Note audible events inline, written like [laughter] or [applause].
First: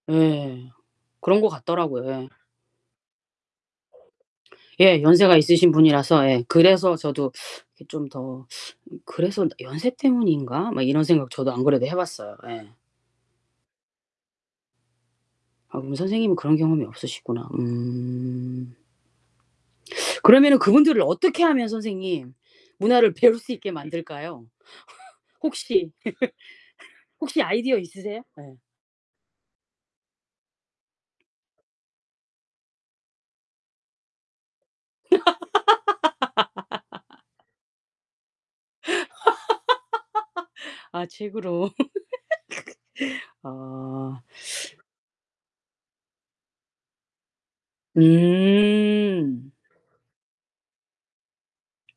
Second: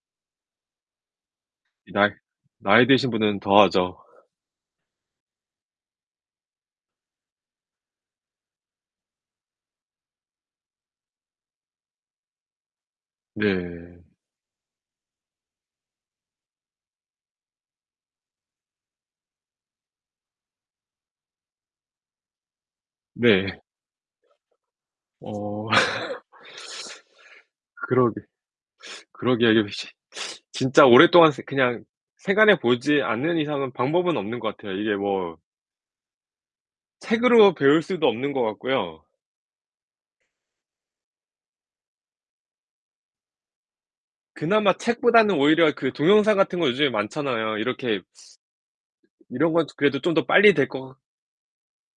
예. 그런 것 이 같더라고요. 나이 예. 나이 드신 분은 더 하죠. 예. 연세가 있으신 분이라서 예. 그래서 저도 이게 좀 더 [sucks teeth] 그래서 '연세 때문인가?' 막 이런 생각 저도 안 그래도 해 봤어요. 예. 네. 아 그럼 선생님은 그런 경험이 없으시구나 음. 그러면은 그분들을 어떻게 하면 선생님 문화를 배울 네. 수 있게 만들까요? [laughs] 어 혹시 [laughs] [laughs] 혹시 아이디어 그러게 있으세요? 예. 그러게요. 이렇게 쉽 진짜 오랫동안 쓰 그냥 생활해 보지 않는 이상은 방법은 없는 것 같아요. 이게 뭐 [laughs] 책으로 배울 수도 없는 것 같고요. [laughs] 아 책으로. [laughs] 아. 그나마 책보다는 오히려 그 동영상 같은 거 요즘에 많잖아요. 이렇게 츠 음. 이런 건 좀 그래도 좀 더 빨리 될 것 같